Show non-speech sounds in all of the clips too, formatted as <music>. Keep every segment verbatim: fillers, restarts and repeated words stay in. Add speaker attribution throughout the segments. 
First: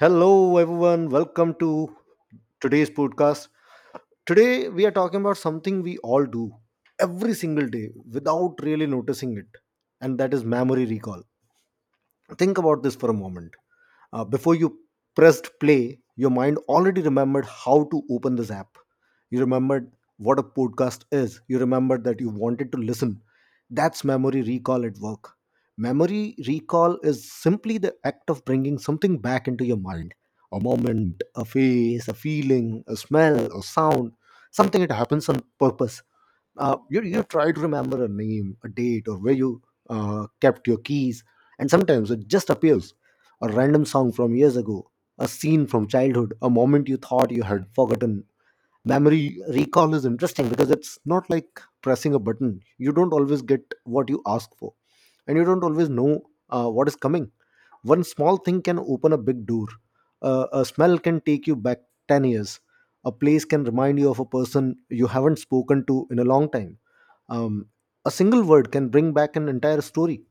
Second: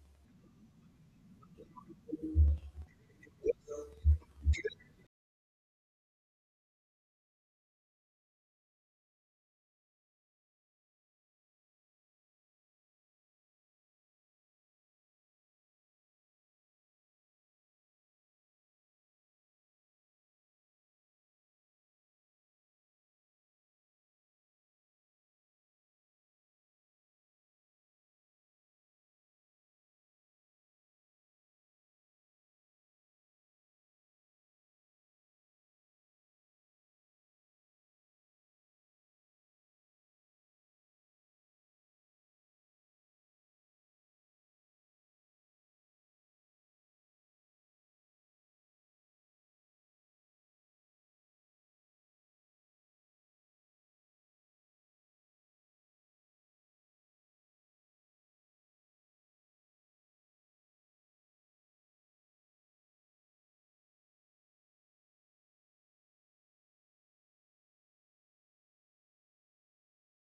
Speaker 1: Hello, everyone. Welcome to today's podcast. Today, we are talking about something we all do every single day without really noticing it, and that is memory recall. Think about this for a moment. Uh, before you pressed play, your mind already remembered how to open this app. You remembered what a podcast is. You remembered that you wanted to listen. That's memory recall at work. Memory recall is simply the act of bringing something back into your mind: a moment, a face, a feeling, a smell, a sound. Something that happens on purpose. Uh, you, you try to remember a name, a date, or where you uh, kept your keys. And sometimes it just appears: a random song from years ago, a scene from childhood, a moment you thought you had forgotten. Memory recall is interesting because it's not like pressing a button. You don't always get what you ask for, and you don't always know uh, what is coming. One small thing can open a big door. Uh, a smell can take you back 10 years. A place can remind you of a person you haven't spoken to in a long time. Um, a single word can bring back an entire story.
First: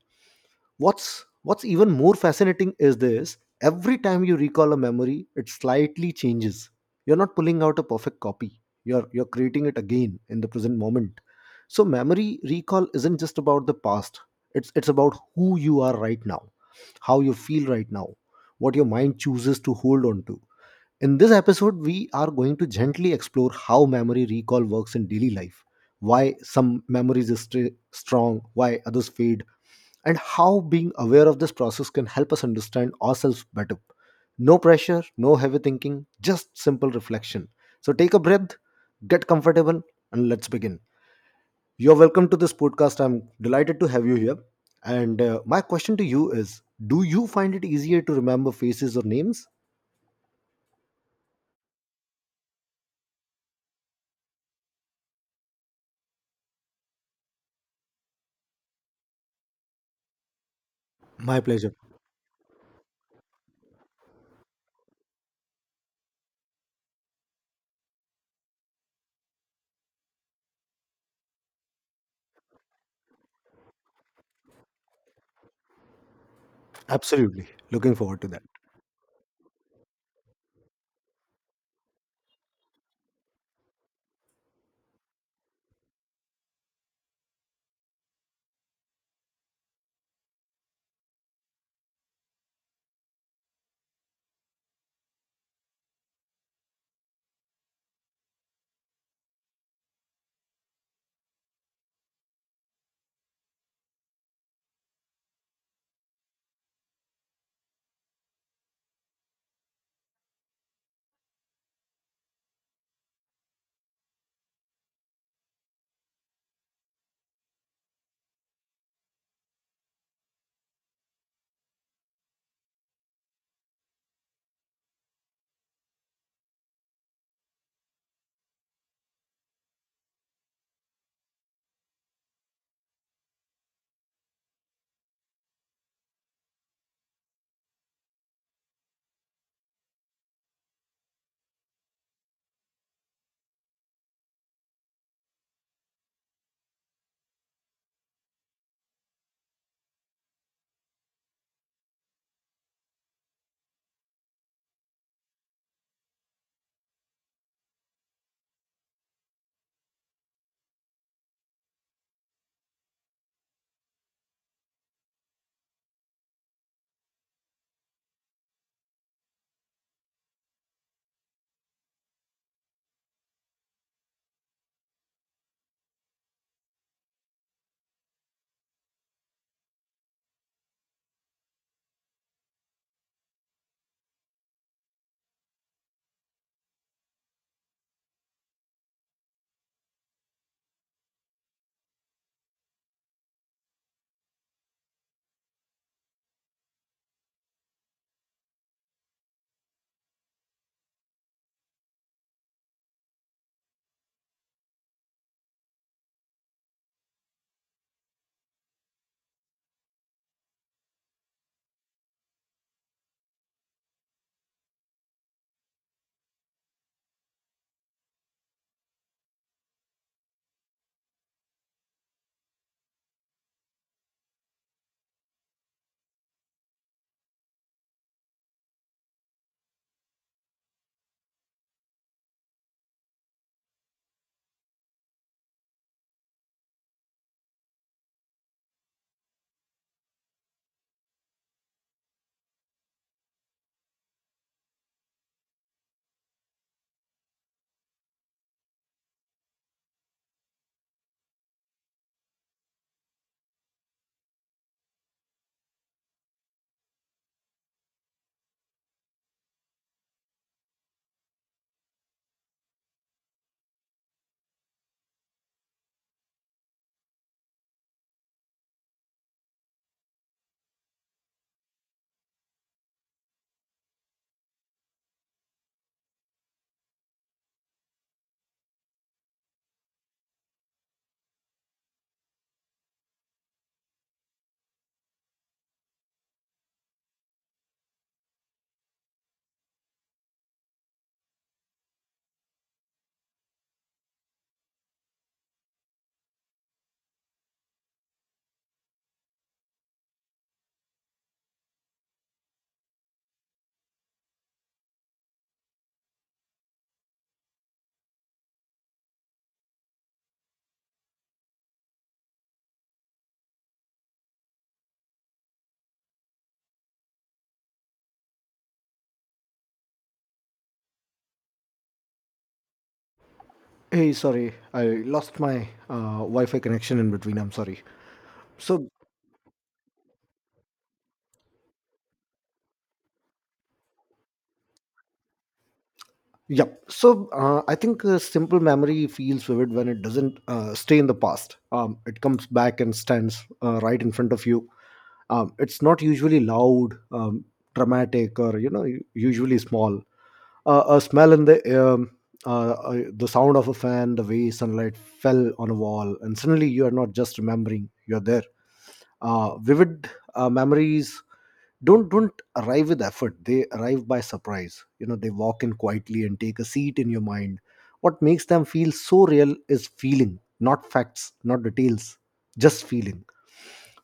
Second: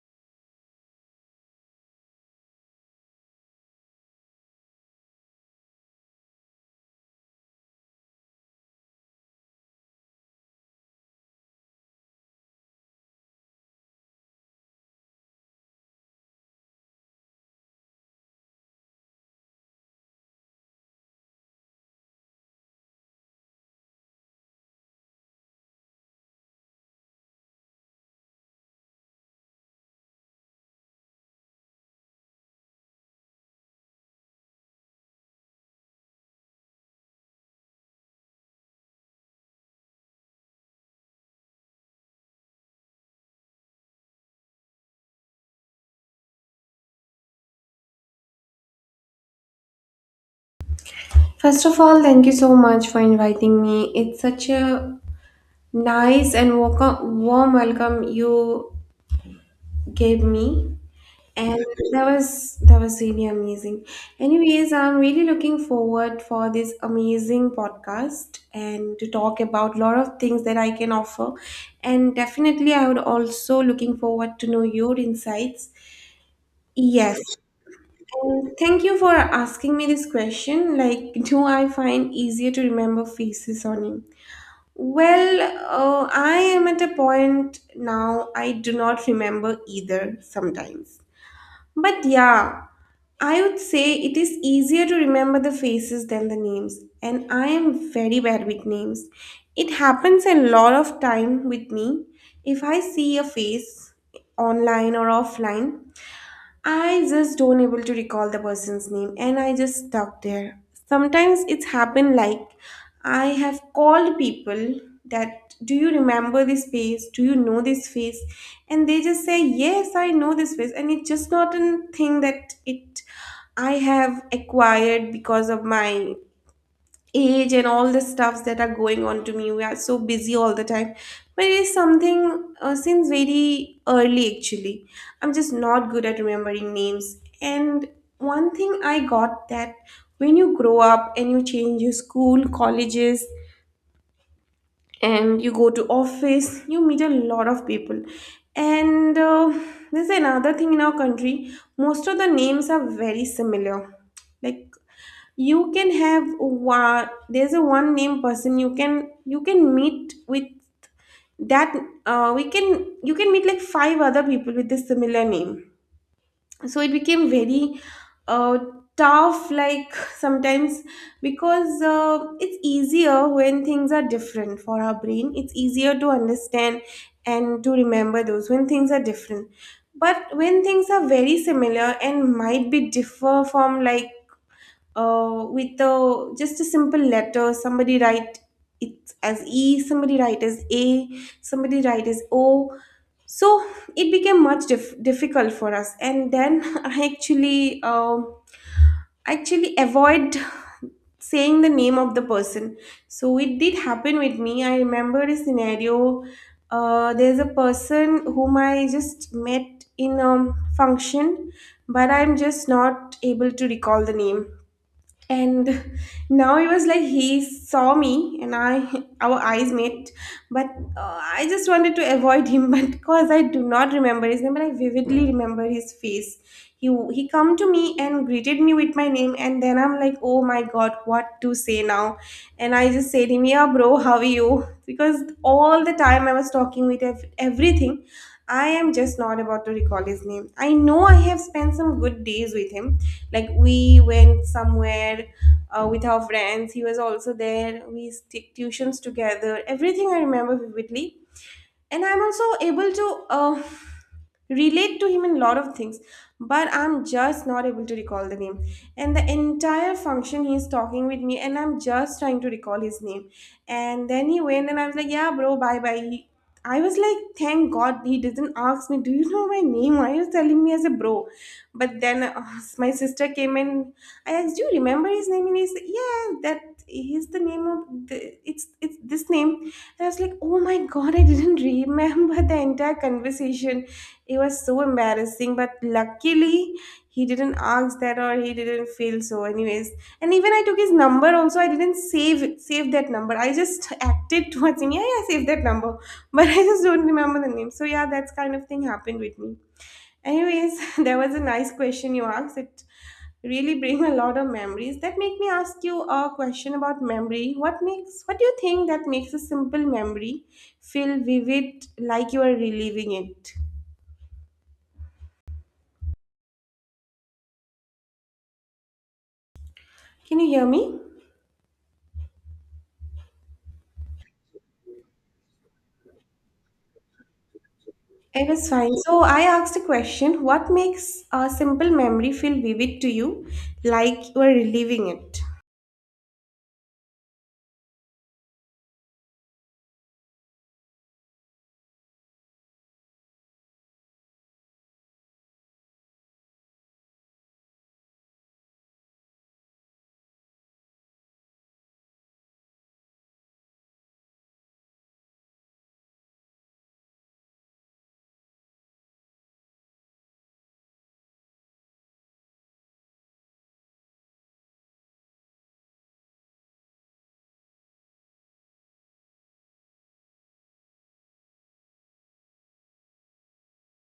Speaker 1: What's What's even more fascinating is this: every time you recall a memory, it slightly changes. You're not pulling out a perfect copy. You're you're creating it again in the present moment. So memory recall isn't just about the past. It's it's about who you are right now, how you feel right now, what your mind chooses to hold on to. In this episode, we are going to gently explore how memory recall works in daily life, why some memories stay strong, why others fade, and how being aware of this process can help us understand ourselves better. No pressure, no heavy thinking, just simple reflection. So take a breath, get comfortable, and let's begin. You're welcome to this podcast. I'm delighted to have you here. And uh, my question to you is: do you find it easier to remember faces or names?
Speaker 2: First of all, thank you so much for inviting me. It's such a nice and welcome, warm welcome you gave me,
Speaker 1: My
Speaker 2: and
Speaker 1: pleasure.
Speaker 2: that was that was really amazing. Anyways, I'm really looking forward for this amazing podcast and to talk about a lot of things that I can offer, and definitely I would also looking forward to know your insights. Yes,
Speaker 1: Absolutely. Looking forward to that.
Speaker 2: and thank you for asking me this question. Like, do I find easier to remember faces or names? Well, uh, I am at a point now, I do not remember either sometimes. But yeah, I would say it is easier to remember the faces than the names, and I am very bad with names. It happens a lot of time with me. If I see a face online or offline, I just don't able to recall the person's name and I just stuck there. Sometimes it's happened like I have called people that do you remember this face? Do you know this face? And they just say, yes, I know this face. And it's just not a thing that it I have acquired because of my age and all the stuffs that are going on to me. We are so busy all the time, but it is something uh, since very early. Actually, I'm just not good at remembering names. And one thing I got that when you grow up and you change your school, colleges, and you go to office, you meet a lot of people. And uh, there's another thing in our country. Most of the names are very similar. Like, you can have one, there's a one name person you can you can meet with that, uh, we can you can meet like five other people with a similar name. So it became very uh, tough like <laughs> sometimes, because uh, it's easier when things are different. For our brain, it's easier to understand and to remember those when things are different. But when things are very similar and might be differ from, like, uh, with a just a simple letter, somebody write it as E, somebody write as A, somebody write as O. So it became much dif- difficult for us, and then <laughs> I actually uh, actually avoid <laughs> saying the name of the person. So it did happen with me. I remember a scenario. Uh, there's a person whom I just met in a function, but I'm just not able to recall the name. And now it was like he saw me and I our eyes met, but uh, I just wanted to avoid him <laughs> but because I do not remember his name, but I vividly remember his face. he he come to me and greeted me with my name, and then I'm like, oh my god, what to say now. And I just said him, yeah, bro, how are you, because all the time I was talking with ev- everything. I am just not about to recall his name. I know I have spent some good days with him. Like we went somewhere uh, with our friends. He was also there. We took tuitions together. Everything I remember vividly, and I'm also able to uh, relate to him in a lot of things, but I'm just not able to recall the name. And the entire function he's talking with me and I'm just trying to recall his name. And then he went and I was like, yeah, bro, bye bye. he, I was like, thank god he didn't ask me, do you know my name, why are you telling me as a bro. But then uh, my sister came, and I asked, do you remember his name? And he said, yeah, that is the name of the, it's it's this name. I was like, oh my god, I didn't remember the entire conversation. It was so embarrassing. But luckily, he didn't ask that or he didn't feel so, anyways. And even I took his number also. I didn't save it- save that number. I just acted towards him, yeah, yeah, save that number. <laughs> But I just don't remember the name. So yeah, that's kind of thing happened with me. Anyways, <laughs> there was a nice question you asked. It really brings a lot of memories. That make me ask you a question about memory. What makes what do you think that makes a simple memory feel vivid, like you are reliving it? Can you hear me?
Speaker 1: Hey, sorry, I lost my uh, Wi-Fi connection in between. I'm sorry.
Speaker 2: It is
Speaker 1: So,
Speaker 2: fine. So I asked a question. What makes a simple memory feel vivid to you, like you are reliving it?
Speaker 1: yeah. So, uh, I think uh, simple memory feels vivid when it doesn't uh, stay in the past. Um, it comes back and stands uh, right in front of you. Um, it's not usually loud, um, dramatic, or you know, u- usually small. Uh, a smell in the air, uh, uh, the sound of a fan, the way sunlight fell on a wall, and suddenly you are not just remembering; you're there. Uh, vivid uh, memories don't don't arrive with effort. They arrive by surprise, you know. They walk in quietly and take a seat in your mind. What makes them feel so real is feeling, not facts, not details, just feeling.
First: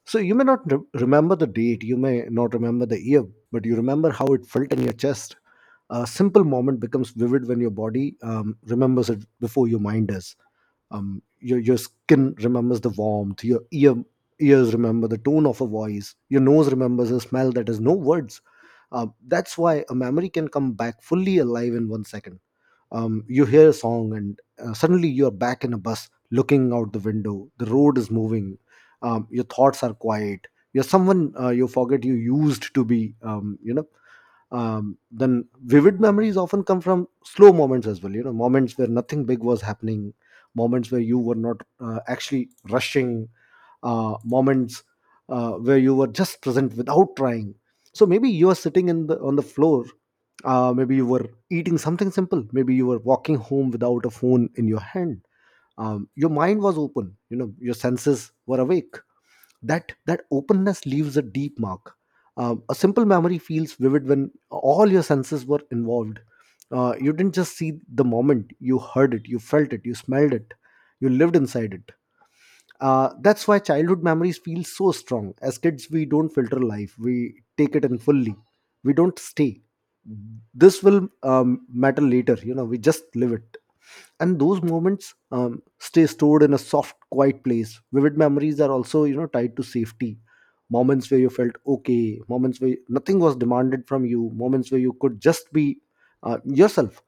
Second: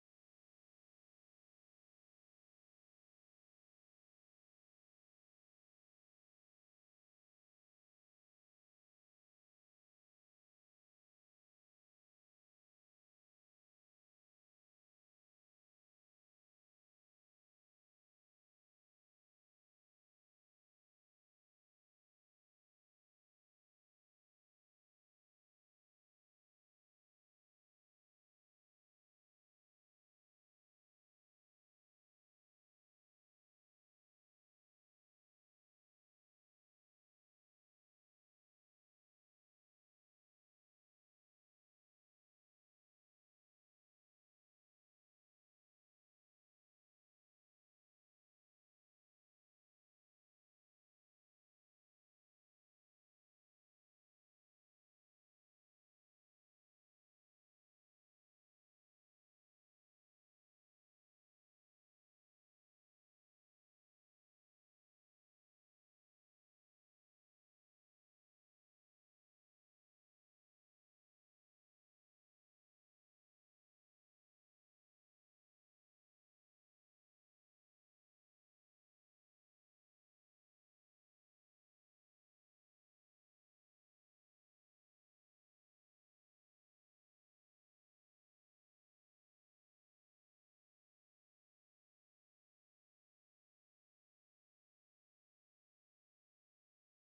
Speaker 1: So you may not re- remember the date, you may not remember the year, but you remember how it felt in your chest. A simple moment becomes vivid when your body um, remembers it before your mind does. Um, your, your skin remembers the warmth, your ear, ears remember the tone of a voice, your nose remembers a smell that has no words. Uh, that's why a memory can come back fully alive in one second. Um, you hear a song, and uh, suddenly you're back in a bus looking out the window. The road is moving. Um, your thoughts are quiet. You're someone uh, you forget you used to be. Um, you know um, then vivid memories often come from slow moments as well. You know, moments where nothing big was happening, moments where you were not uh, actually rushing, uh, moments uh, where you were just present without trying. So maybe you are sitting in the on the floor. Uh, maybe you were eating something simple. Maybe you were walking home without a phone in your hand. Um, your mind was open. You know your senses were awake. That that openness leaves a deep mark. Um, a simple memory feels vivid when all your senses were involved. Uh, you didn't just see the moment, you heard it, you felt it, you smelled it, you lived inside it. Uh, that's why childhood memories feel so strong. As kids, we don't filter life, we take it in fully. We don't stay. This will um, matter later, you know, we just live it. And those moments um, stay stored in a soft, quiet place. Vivid memories are also, you know, tied to safety. Moments where you felt okay, moments where nothing was demanded from you, moments where you could just be uh, yourself.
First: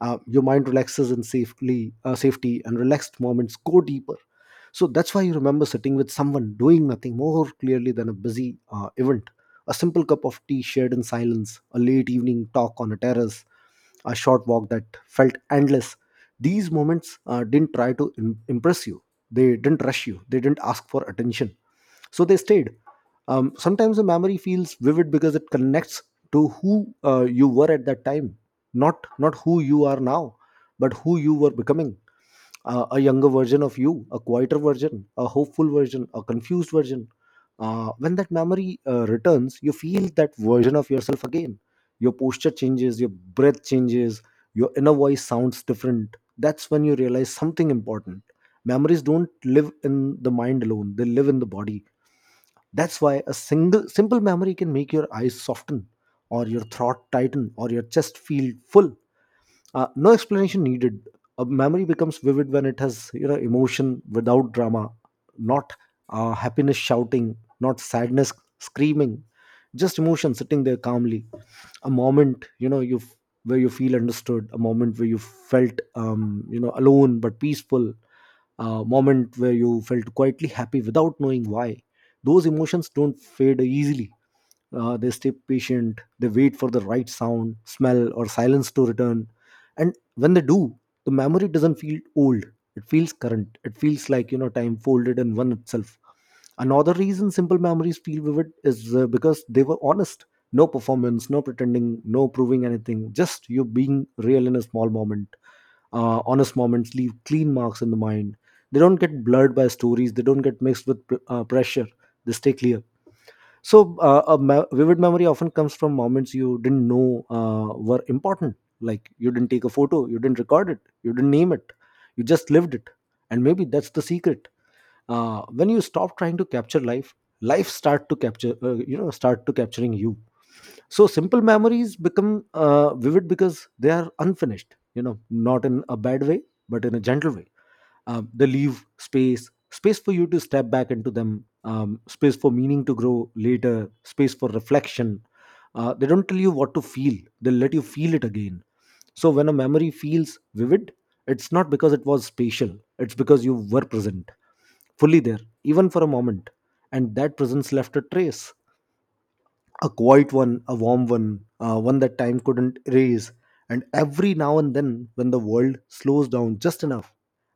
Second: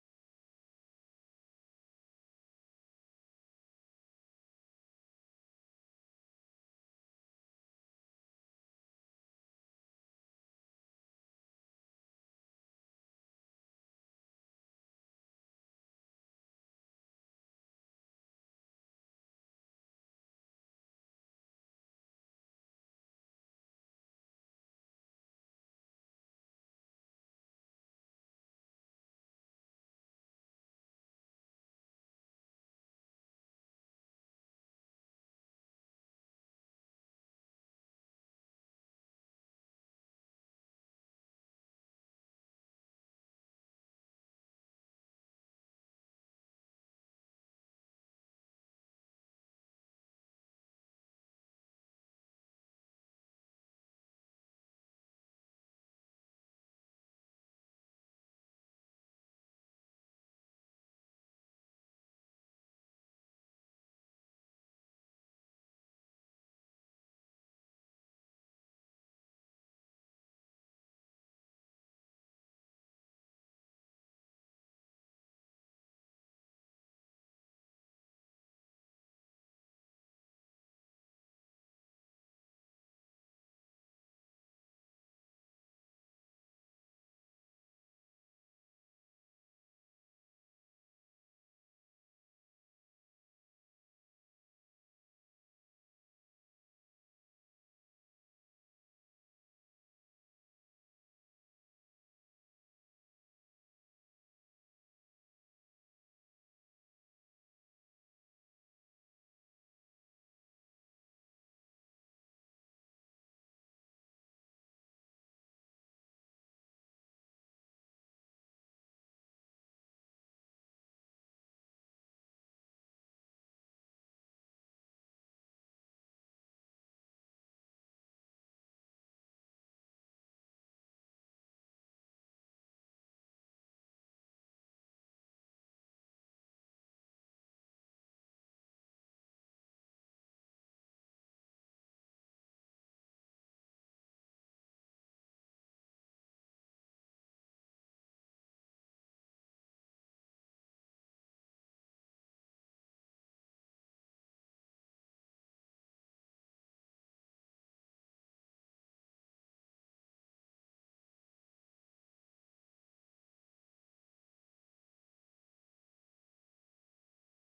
Speaker 1: Uh, your mind relaxes in safely uh, safety and relaxed moments go deeper. So that's why you remember sitting with someone doing nothing more clearly than a busy uh, event. A simple cup of tea shared in silence, a late evening talk on a terrace, a short walk that felt endless. These moments uh, didn't try to im- impress you, they didn't rush you, they didn't ask for attention. So they stayed. Um, sometimes a memory feels vivid because it connects to who uh, you were at that time, not not who you are now, but who you were becoming. Uh, a younger version of you, a quieter version, a hopeful version, a confused version. Uh, when that memory uh, returns, you feel that version of yourself again. Your posture changes, your breath changes, your inner voice sounds different. That's when you realize something important. Memories don't live in the mind alone, they live in the body. That's why a single simple memory can make your eyes soften, or your throat tighten, or your chest feel full. Uh, no explanation needed. A memory becomes vivid when it has, you know, emotion without drama, not uh, happiness shouting, not sadness screaming, just emotion sitting there calmly. A moment you know you where you feel understood, a moment where you felt um, you know alone but peaceful, a moment where you felt quietly happy without knowing why. Those emotions don't fade easily. Uh, they stay patient. They wait for the right sound, smell, or silence to return. And when they do, the memory doesn't feel old. It feels current. It feels like, you know, time folded in one itself. Another reason simple memories feel vivid is uh, because they were honest. No performance, no pretending, no proving anything, just you being real in a small moment. Uh, honest moments leave clean marks in the mind. They don't get blurred by stories. They don't get mixed with pr- uh, pressure. They stay clear. So, uh, a me- vivid memory often comes from moments you didn't know uh, were important. Like you didn't take a photo, you didn't record it, you didn't name it, you just lived it. And maybe that's the secret. Uh, when you stop trying to capture life, life start to capture, uh, you know, start to capturing you. So simple memories become uh, vivid because they are unfinished. You know, not in a bad way, but in a gentle way. Um, they leave space, space for you to step back into them, um, space for meaning to grow later, space for reflection. Uh, they don't tell you what to feel, they let you feel it again. So when a memory feels vivid, it's not because it was spatial, it's because you were present, fully there, even for a moment. And that presence left a trace, a quiet one, a warm one, uh, one that time couldn't erase. And every now and then, when the world slows down just enough,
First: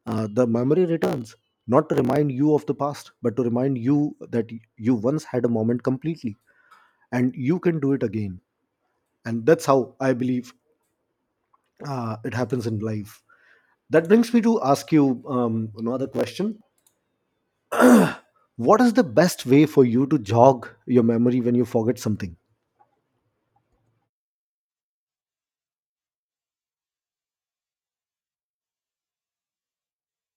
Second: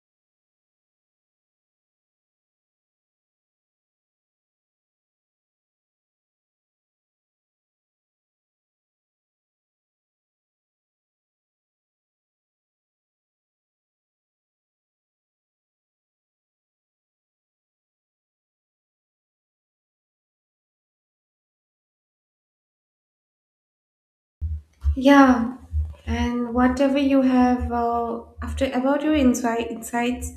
Speaker 1: uh, the memory returns, not to remind you of the past, but to remind you that y- you once had a moment completely and you can do it again. And that's how I believe uh, it happens in life. That brings me to ask you um, another question. What is the best way for you to jog your memory when you forget something?
Speaker 2: Yeah, and whatever you have uh, after about your insight, insights,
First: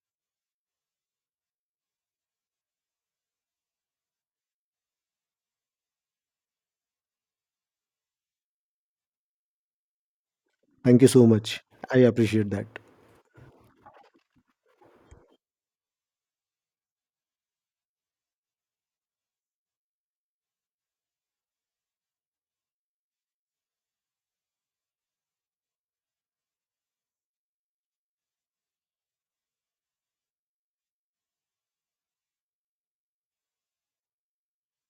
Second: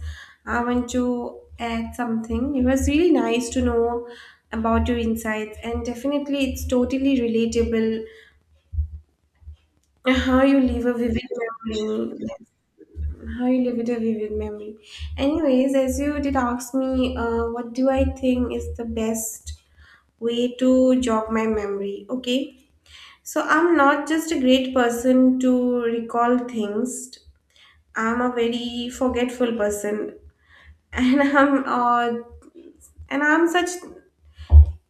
Speaker 2: I want to add something. It was really nice to know about your insights, and definitely it's totally relatable. Uh, how you leave a
Speaker 1: Thank you
Speaker 2: vivid
Speaker 1: so much. I
Speaker 2: memory.
Speaker 1: appreciate that.
Speaker 2: How you leave it a vivid memory. Anyways, as you did ask me, uh, what do I think is the best way to jog my memory? Okay, so I'm not just a great person to recall things. I'm a very forgetful person, <laughs> and I'm uh, and I'm such,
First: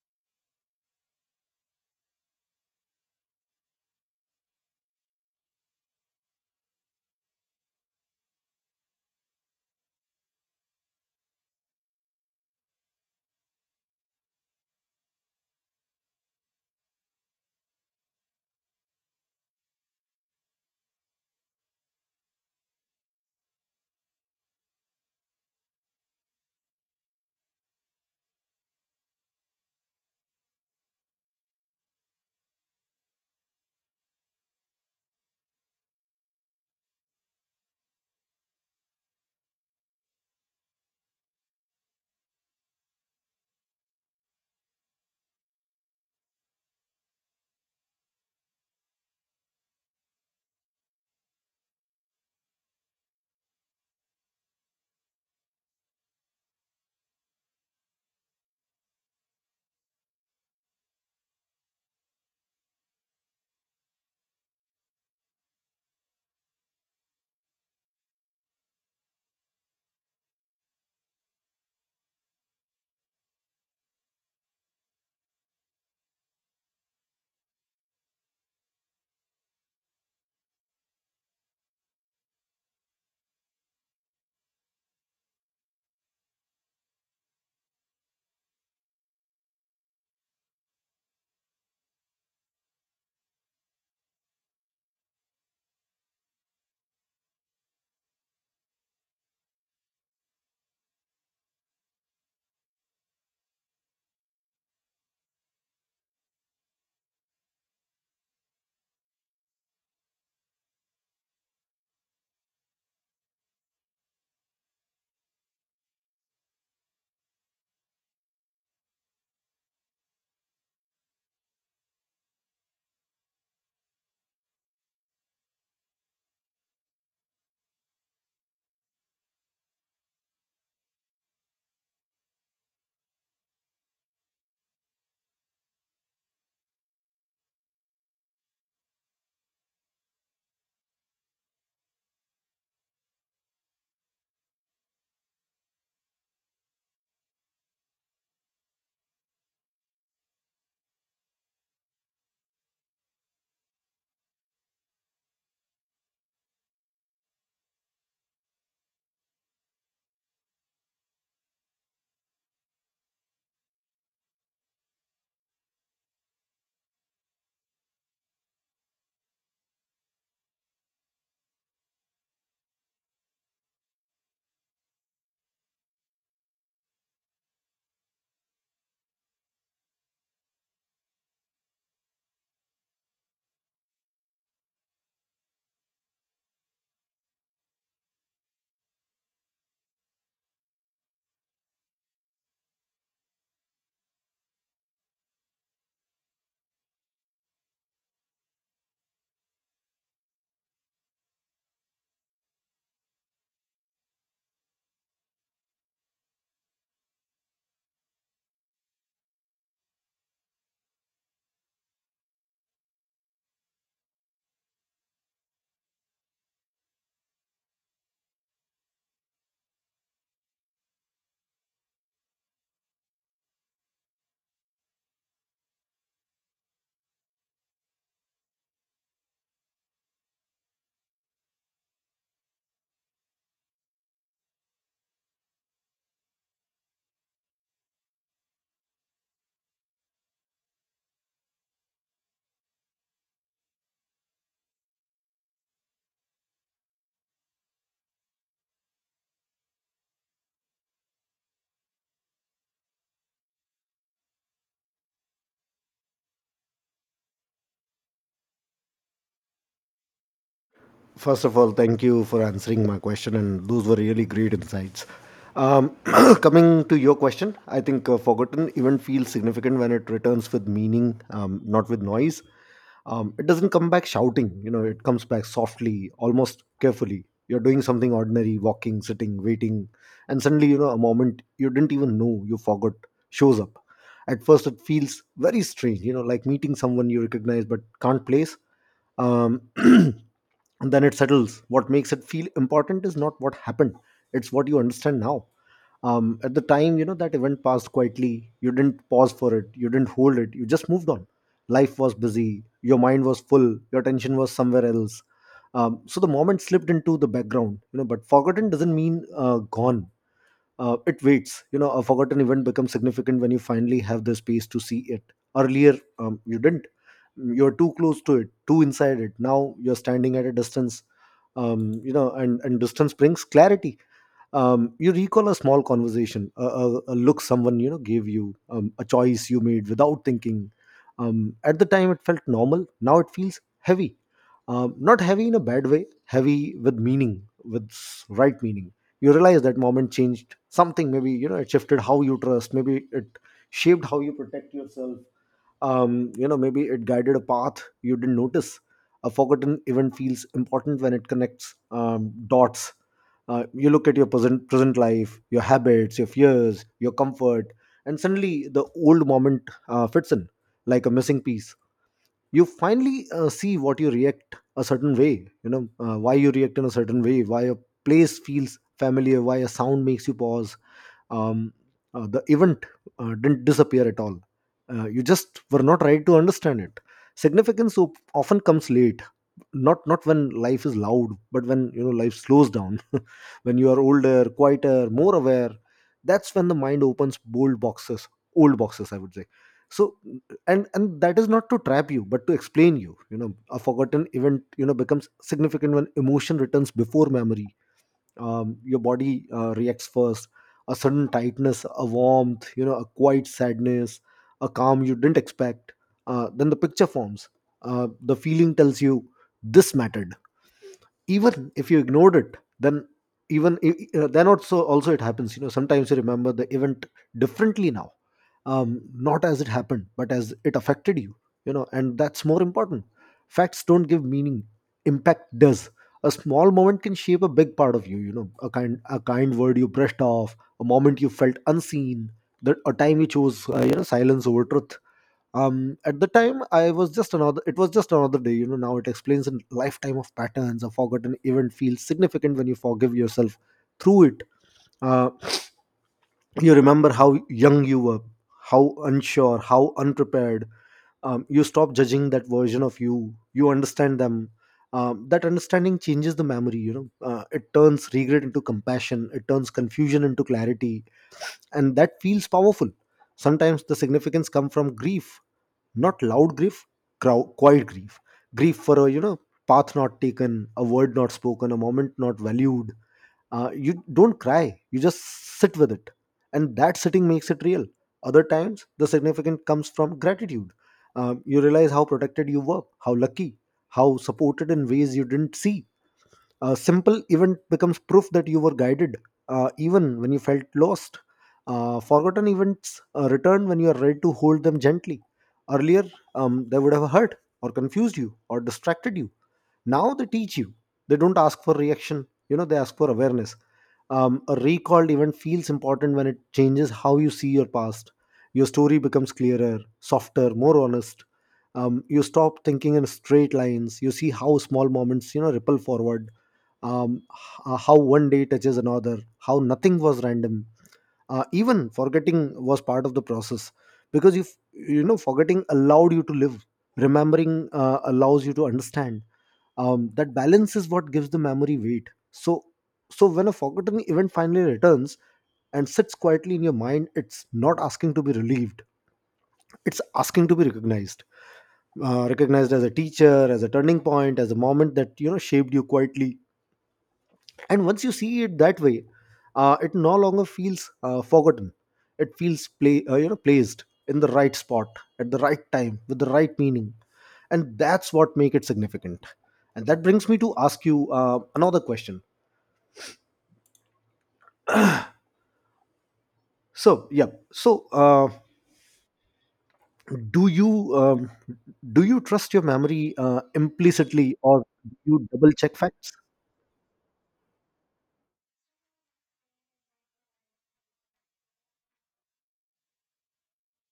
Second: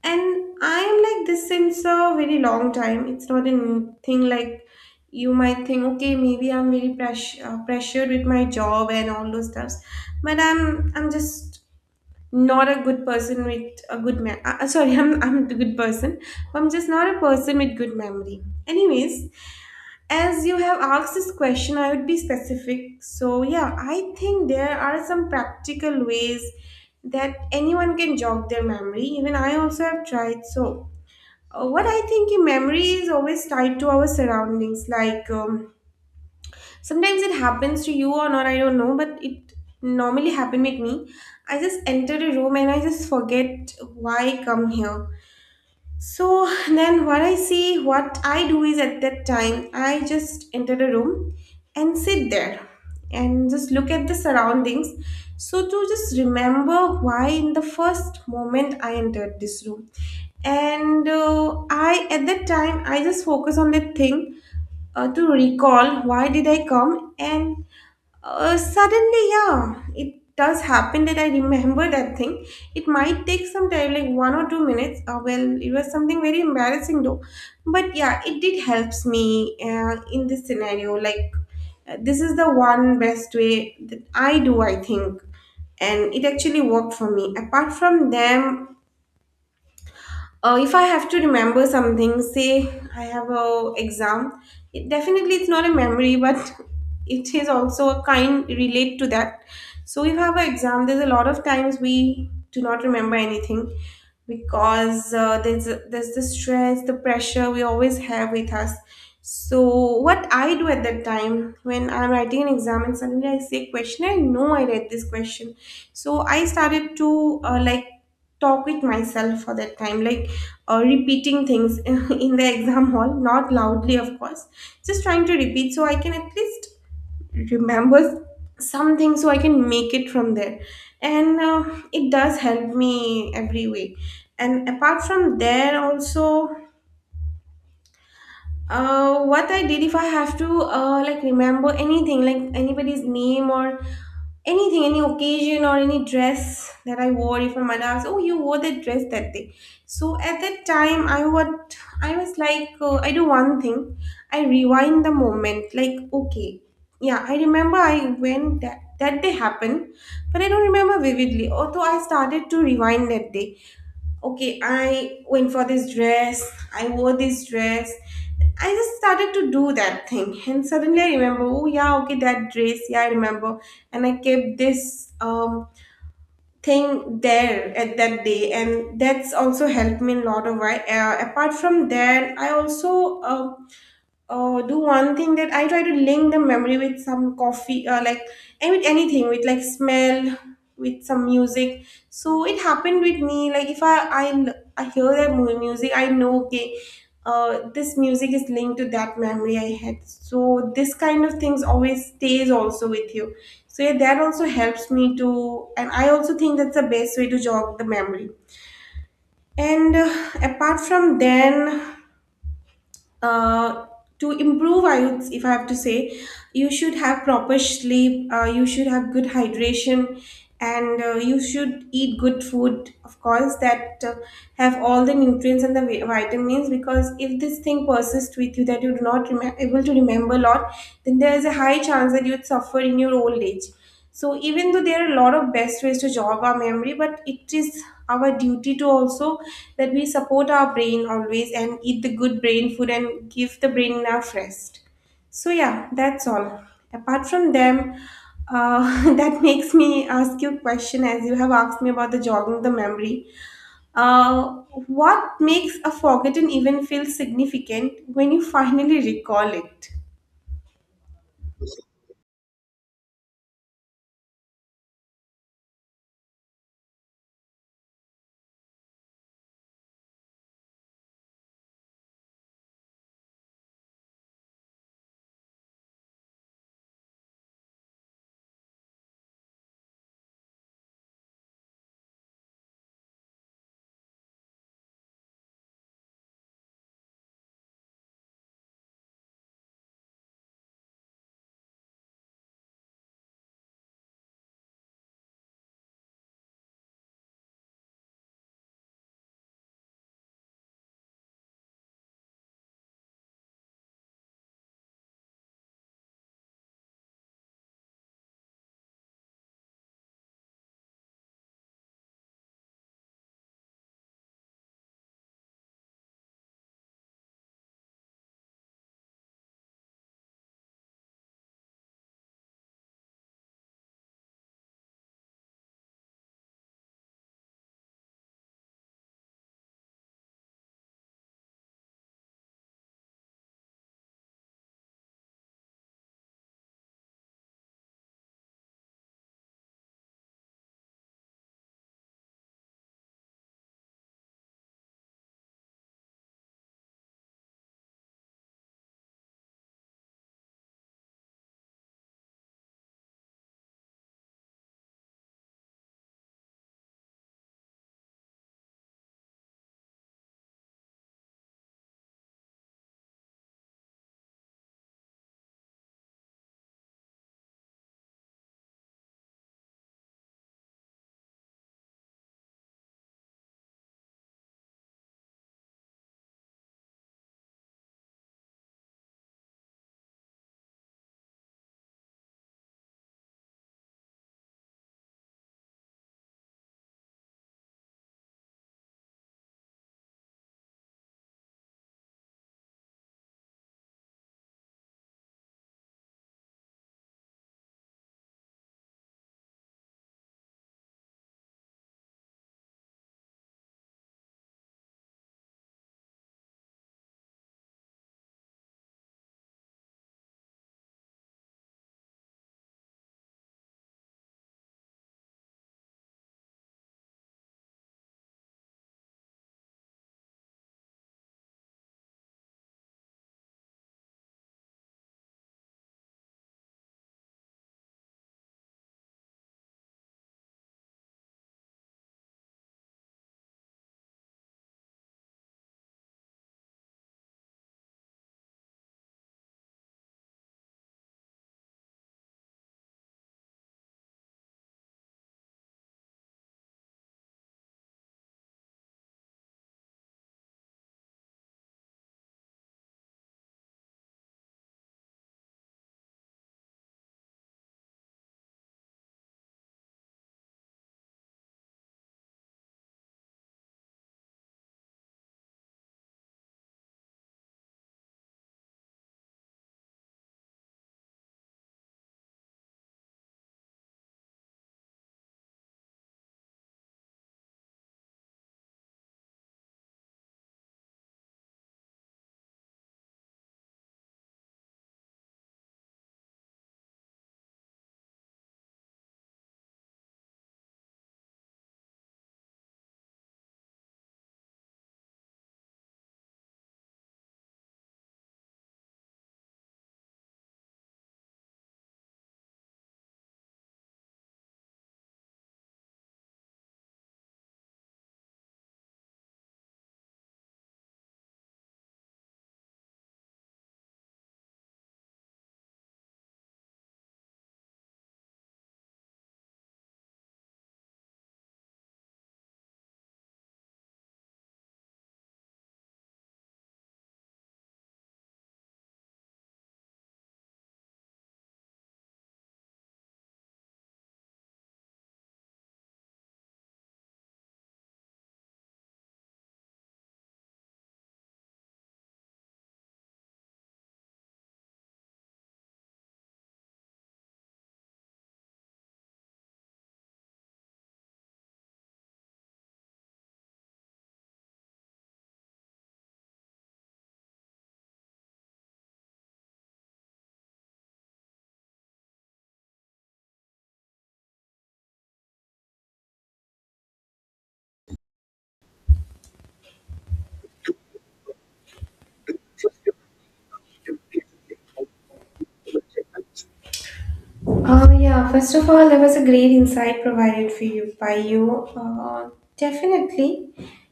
Speaker 2: and I am like this since a very long time. It's not a new thing like you might think. Okay, maybe I'm very press- uh, pressured with my job and all those stuffs, but I'm I'm just not a good person with a good man. Uh, uh, sorry, <laughs> I'm I'm a good person. I'm just not a person with good memory. Anyways, as you have asked this question, I would be specific. So yeah, I think there are some practical ways that anyone can jog their memory. Even I also have tried. So uh, what I think in memory is always tied to our surroundings, like. Um, sometimes it happens to you or not, I don't know, but it normally happen with me. I just enter the room, and I just forget why I come here. So <laughs> then what I see what I do is, at that time, I just enter the room and sit there and just look at the surroundings, so to just remember why in the first moment I entered this room. And uh, I at that time I just focus on that thing, uh, to recall why did I come. And uh, suddenly, yeah, it does happen that I remember that thing. It might take some time, like one or two minutes. Uh, well, it was something very embarrassing though. But yeah, it did helps me uh, in this scenario. Like, uh, this is the one best way that I do, I think. And it actually worked for me. Apart from them, uh, if I have to remember something, say I have a exam, it definitely it's not a memory, but <laughs> it is also a kind relate to that. So if I have an exam, there's a lot of times we do not remember anything, because uh, there's there's the stress, the pressure we always have with us. So what I do at that time, when I'm writing an exam and suddenly I see a question, I know I read this question. So I started to uh, like talk with myself for that time, like uh, repeating things <laughs> in, in the exam hall, not loudly, of course, just trying to repeat, so I can at least remember something so I can make it from there. And uh, it does help me every way. And apart from there, also, uh, what I did if I have to uh, like remember anything, like anybody's name or anything, any occasion, or any dress that I wore, if my mother asked, oh, you wore that dress that day. So at that time I would, I was like uh, I do one thing, I rewind the moment, like, okay, yeah, I remember I went that that day happened, but I don't remember vividly. Although I started to rewind that day, okay, I went for this dress, I wore this dress. I just started to do that thing, and suddenly I remember, oh, yeah, okay, that dress, yeah, I remember. And I kept this um, thing there at that day, and that's also helped me a lot of why. Uh, apart from that, I also um uh, do one thing, that I try to link the memory with some coffee, uh, like I mean anything with like smell, with some music. So it happened with me. Like if I I, l- I hear that mu- music, I know, okay, uh, this music is linked to that memory I had. So this kind of things always stays also with you. So yeah, that also helps me to, and I also think that's the best way to jog the memory. And uh, apart from then, uh, to improve, I would, if I have to say, you should have proper sleep, uh, you should have good hydration, and uh, you should eat good food, of course, that uh, have all the nutrients and the vi- vitamins, because if this thing persists with you, that you do not rem- able to remember a lot, then there is a high chance that you would suffer in your old age. So even though there are a lot of best ways to jog our memory, but it is our duty to also, that we support our brain always and eat the good brain food and give the brain enough rest. So yeah, that's all. Apart from them, uh, <laughs> that makes me ask you a question, as you have asked me about the jogging the memory. Uh, what makes a forgotten event feel significant when you finally recall it?
Speaker 1: First of all, thank you for answering my question, and those were really great insights. Um, <coughs> <clears throat> Coming to your question, I think a forgotten event feels significant when it returns with meaning, um, not with noise. Um, it doesn't come back shouting, you know, it comes back softly, almost carefully. You're doing something ordinary, walking, sitting, waiting, and suddenly, you know, a moment you didn't even know you forgot shows up. At first it feels very strange, you know, like meeting someone you recognize but can't place. Um, <clears throat> And then it settles. What makes it feel important is not what happened, it's what you understand now. Um, at the time, you know, that event passed quietly. You didn't pause for it, you didn't hold it, you just moved on. Life was busy, your mind was full, your attention was somewhere else. Um, so the moment slipped into the background, you know, but forgotten doesn't mean uh, gone. Uh, it waits, you know. A forgotten event becomes significant when you finally have the space to see it. Earlier, um, you didn't. You're too close to it, too inside it. Now you're standing at a distance. Um, you know, and and distance brings clarity. Um, you recall a small conversation, a, a, a look someone, you know, gave you, um, a choice you made without thinking. Um, at the time it felt normal, now it feels heavy. Um, not heavy in a bad way, heavy with meaning, with s- right meaning. You realize that moment changed something. Maybe, you know, it shifted how you trust. Maybe it shaped how you protect yourself. Um, you know, maybe it guided a path you didn't notice. A forgotten event feels important when it connects, um, dots. Uh, you look at your present present life, your habits, your fears, your comfort, and suddenly the old moment uh, fits in like a missing piece. You finally uh, see what you react a certain way, you know, uh, why you react in a certain way, why a place feels familiar, why a sound makes you pause. um, uh, the event uh, didn't disappear at all. Uh, you just were not right to understand it. Significance op- often comes late, not not when life is loud, but when, you know, life slows down. <laughs> When you are older, quieter, more aware, that's when the mind opens bold boxes, old boxes, I would say. So, and and that is not to trap you, but to explain you. You know, a forgotten event, you know, becomes significant when emotion returns before memory. Um, your body uh, reacts first. A sudden tightness, a warmth, you know, a quiet sadness, a calm you didn't expect. Uh, then the picture forms. Uh, the feeling tells you, this mattered, even if you ignored it then. Even i- i- uh, then, also also it happens, you know. Sometimes you remember the event differently now, um, not as it happened, but as it affected you, you know, and that's more important. Facts don't give meaning, impact does. A small moment can shape a big part of you, you know, a kind, a kind word you brushed off, a moment you felt unseen, that a time you chose, uh, you know, silence over truth. Um, at the time, I was just another, it was just another day, you know, now it explains a lifetime of patterns. A forgotten event feels significant when you forgive yourself through it. Uh, you remember how young you were, how unsure, how unprepared. Um, you stop judging that version of you, you understand them. Um, that understanding changes the memory, you know. Uh, it turns regret into compassion, it turns confusion into clarity, and that feels powerful. Sometimes the significance come from grief, not loud grief, crow, quiet grief. Grief for a, you know, path not taken, a word not spoken, a moment not valued. Uh, you don't cry, you just sit with it, and that sitting makes it real. Other times the significant comes from gratitude. Um, you realize how protected you were, how lucky, how supported in ways you didn't see. A simple event becomes proof that you were guided, uh, even when you felt lost. Uh, forgotten events uh, return when you are ready to hold them gently. Earlier, um, they would have hurt or confused you or distracted you. Now they teach you. They don't ask for reaction, you know, they ask for awareness. Um, a recalled event feels important when it changes how you see your past. Your story becomes clearer, softer, more honest. Um, you stop thinking in straight lines. You see how small moments, you know, ripple forward, um, h- uh, how one day touches another, how nothing was random. Uh, even forgetting was part of the process, because you f- you know, forgetting allowed you to live. Remembering uh, allows you to understand. Um, that balance is what gives the memory weight. So, so when a forgotten event finally returns and sits quietly in your mind, it's not asking to be relieved, it's asking to be recognized. Uh, recognized as a teacher, as a turning point, as a moment that, you know, shaped you quietly. And once you see it that way, uh, it no longer feels uh, forgotten. It feels play uh, you know, placed in the right spot, at the right time, with the right meaning. And that's what make it significant. And that brings me to ask you uh, another question. So yeah so uh, do you um, do you trust your memory uh, implicitly, or do you double check facts?
Speaker 2: Uh, yeah, first of all, there was a great insight provided for you by you. Uh, definitely,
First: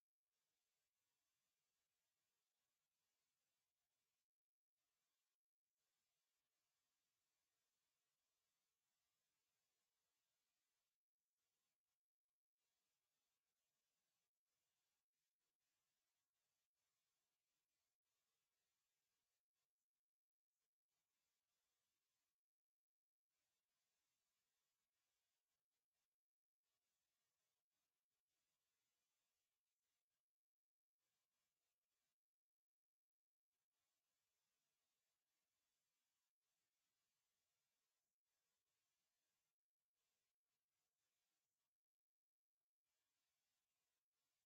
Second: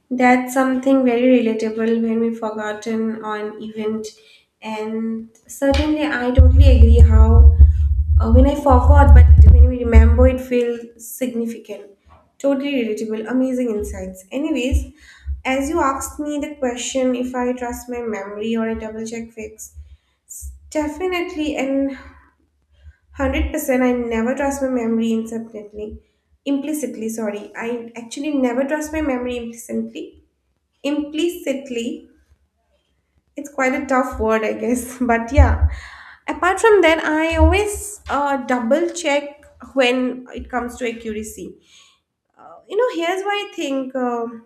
Speaker 2: that's something very relatable when we've forgotten on event, and certainly I totally agree how uh, when I forgot, but when we remember, it feels significant. Totally relatable, amazing insights. Anyways, as you asked me the question, if I trust my memory or a double check fix, definitely, and one hundred percent I never trust my memory implicitly. Implicitly, sorry. I actually never trust my memory implicitly. Implicitly. It's quite a tough word, I guess. <laughs> But yeah. Apart from that, I always uh, double check when it comes to accuracy. Uh, you know, here's why I think. um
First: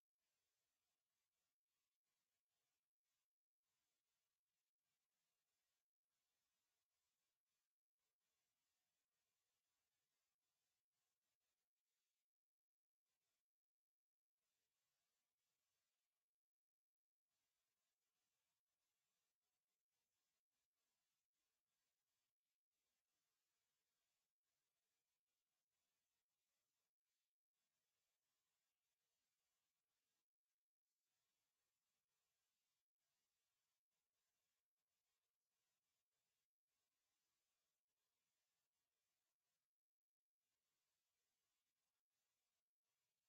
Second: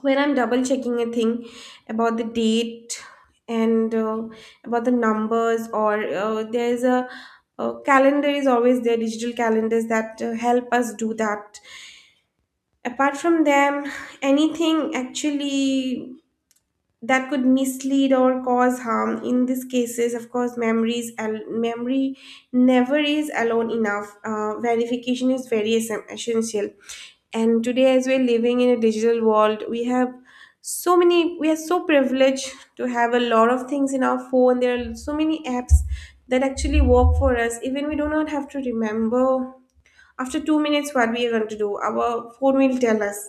Speaker 2: When I'm double checking a thing about the date and uh, about the numbers, or uh, there's a, a calendar is always there, digital calendars that uh, help us do that. Apart from them, anything actually that could mislead or cause harm in these cases, of course, memories, al- memory never is alone enough. Uh, verification is very essen- essential. And today, as we're living in a digital world, we have so many, we are so privileged to have a lot of things in our phone, there are so many apps that actually work for us, even we do not have to remember after two minutes what we are going to do, our phone will tell us.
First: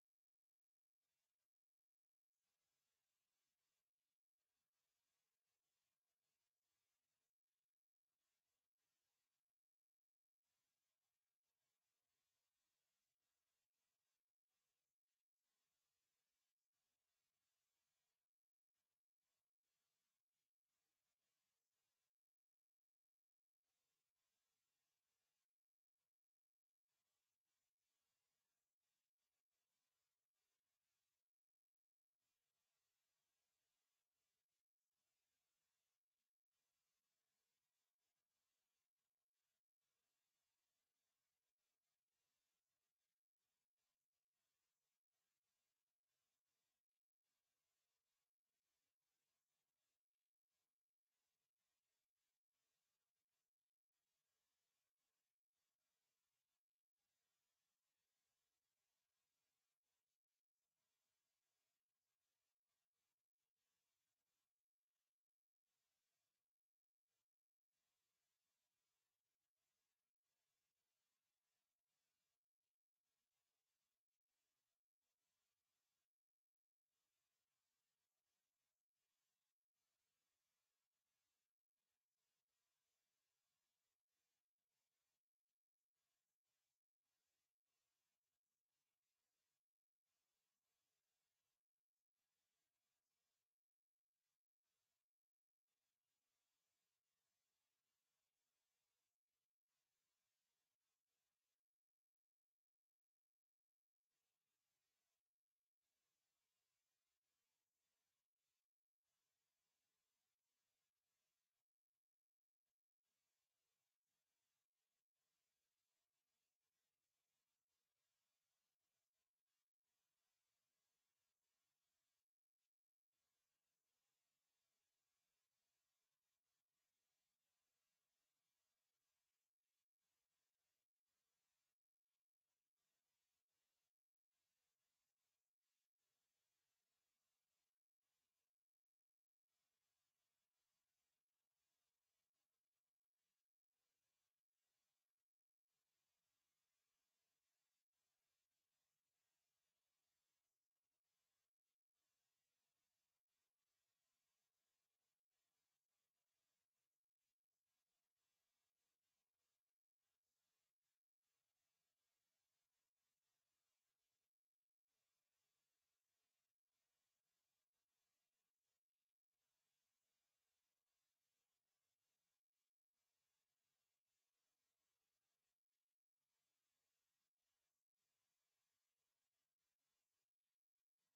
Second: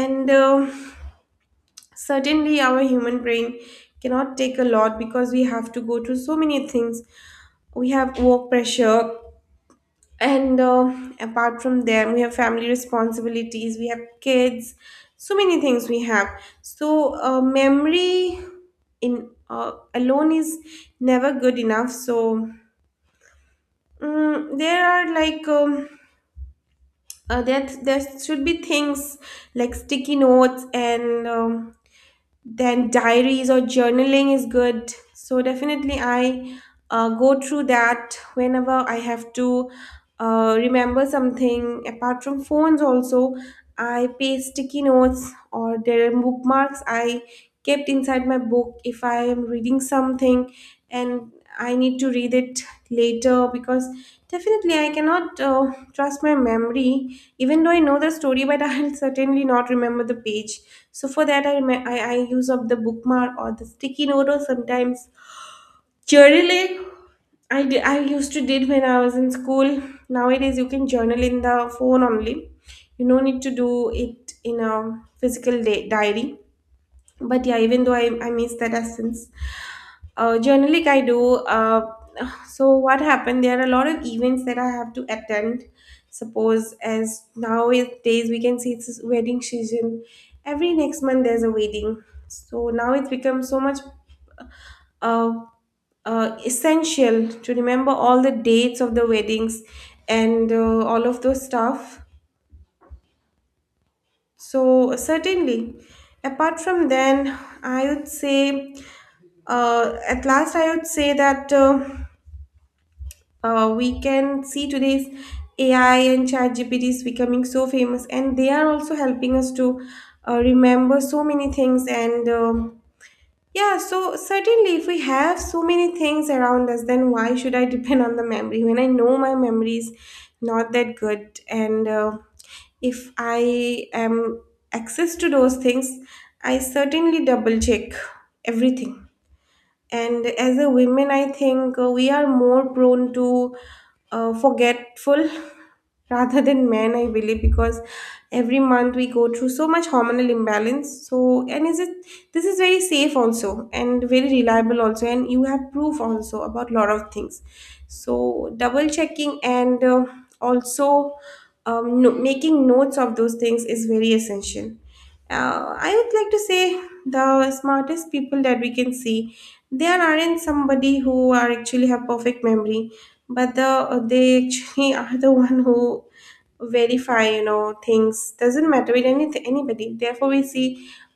Speaker 2: And um certainly, our human brain cannot take a lot, because we have to go through so many things, we have work pressure, and uh, apart from them, we have family responsibilities, we have kids, so many things we have. So, uh, memory in uh, alone is never good enough. So, mm, there are like um, uh, there there should be things like sticky notes and um, then diaries or journaling is good. So definitely, I uh, go through that whenever I have to uh, remember something. Apart from phones also, I paste sticky notes, or there are bookmarks I kept inside my book if I am reading something, and I need to read it later because definitely I cannot uh, trust my memory. Even though I know the story, but <laughs> I'll certainly not remember the page. So for that, I, ma- I, I use of the bookmark or the sticky note, or sometimes journaling. I, di- I used to did when I was in school. Nowadays, you can journal in the phone only. You no need to do it in a physical day, diary. But yeah, even though I, I miss that essence. Uh, journaling I do. Uh, so what happened? There are a lot of events that I have to attend. Suppose as nowadays we can see it's wedding season. Every next month there's a wedding. So now it's become so much uh, uh, essential to remember all the dates of the weddings, and uh, all of those stuff. So certainly, apart from then, I would say, uh, at last I would say that. Uh, uh, we can see today's A I and chat G P Ts becoming so famous, and they are also helping us to uh, remember so many things, and um, yeah, so certainly if we have so many things around us, then why should I depend on the memory when I know my memory is not that good? And uh, If I am access to those things, I certainly double check everything. And as a women, I think uh, we are more prone to uh, forgetful <laughs> rather than men, I believe, because every month we go through so much hormonal imbalance. So, and is it, this is very safe also, and very reliable also, and you have proof also about lot of things. So, double checking, and uh, also, um, no, making notes of those things is very essential. uh, I would like to say, the smartest people that we can see, there aren't somebody who are actually have perfect memory, but the they actually <laughs> are the one who verify, you know, things doesn't matter with any anybody. Therefore we see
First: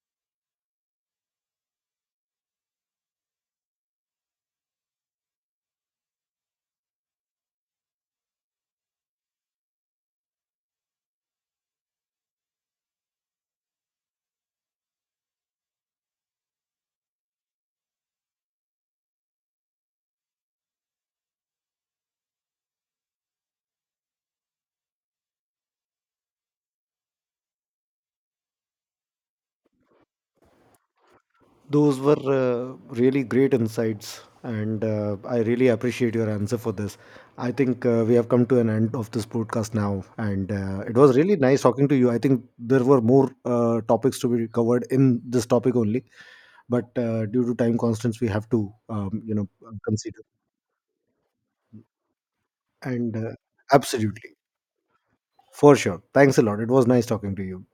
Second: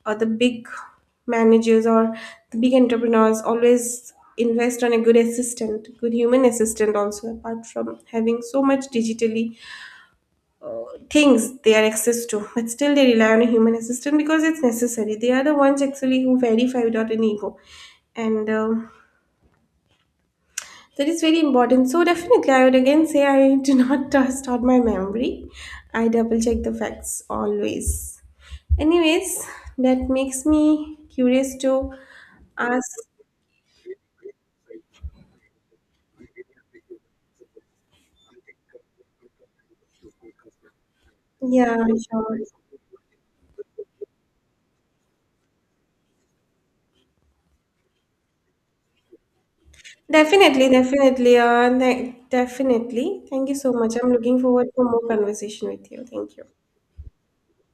Speaker 2: uh, the big managers or the big entrepreneurs always invest on a good assistant, good human assistant also, apart from having so much digitally uh, things they are access to, but still they rely on a human assistant because it's necessary. They are the ones actually who verify without an ego. And um that is very important. So definitely, I would again say, I do not <laughs> trust on my memory. I double check the facts always. Anyways, that makes me curious to
Speaker 1: Those were uh,
Speaker 2: ask.
Speaker 1: really great insights, and uh, I really appreciate your answer for this. I think uh, we have come to an end of this podcast now, and uh, it was really nice
Speaker 2: Yeah,
Speaker 1: talking to you. I
Speaker 2: sure.
Speaker 1: think there were more uh, topics to be covered in this topic only, but uh, due to time constraints, we have to, um, you know, consider.
Speaker 2: Definitely, definitely, uh, ne-
Speaker 1: And
Speaker 2: definitely.
Speaker 1: uh,
Speaker 2: Thank you so much. I'm
Speaker 1: absolutely,
Speaker 2: looking forward for more conversation
Speaker 1: for
Speaker 2: with
Speaker 1: sure.
Speaker 2: you. Thank
Speaker 1: Thanks a
Speaker 2: you.
Speaker 1: lot. It was nice talking to you.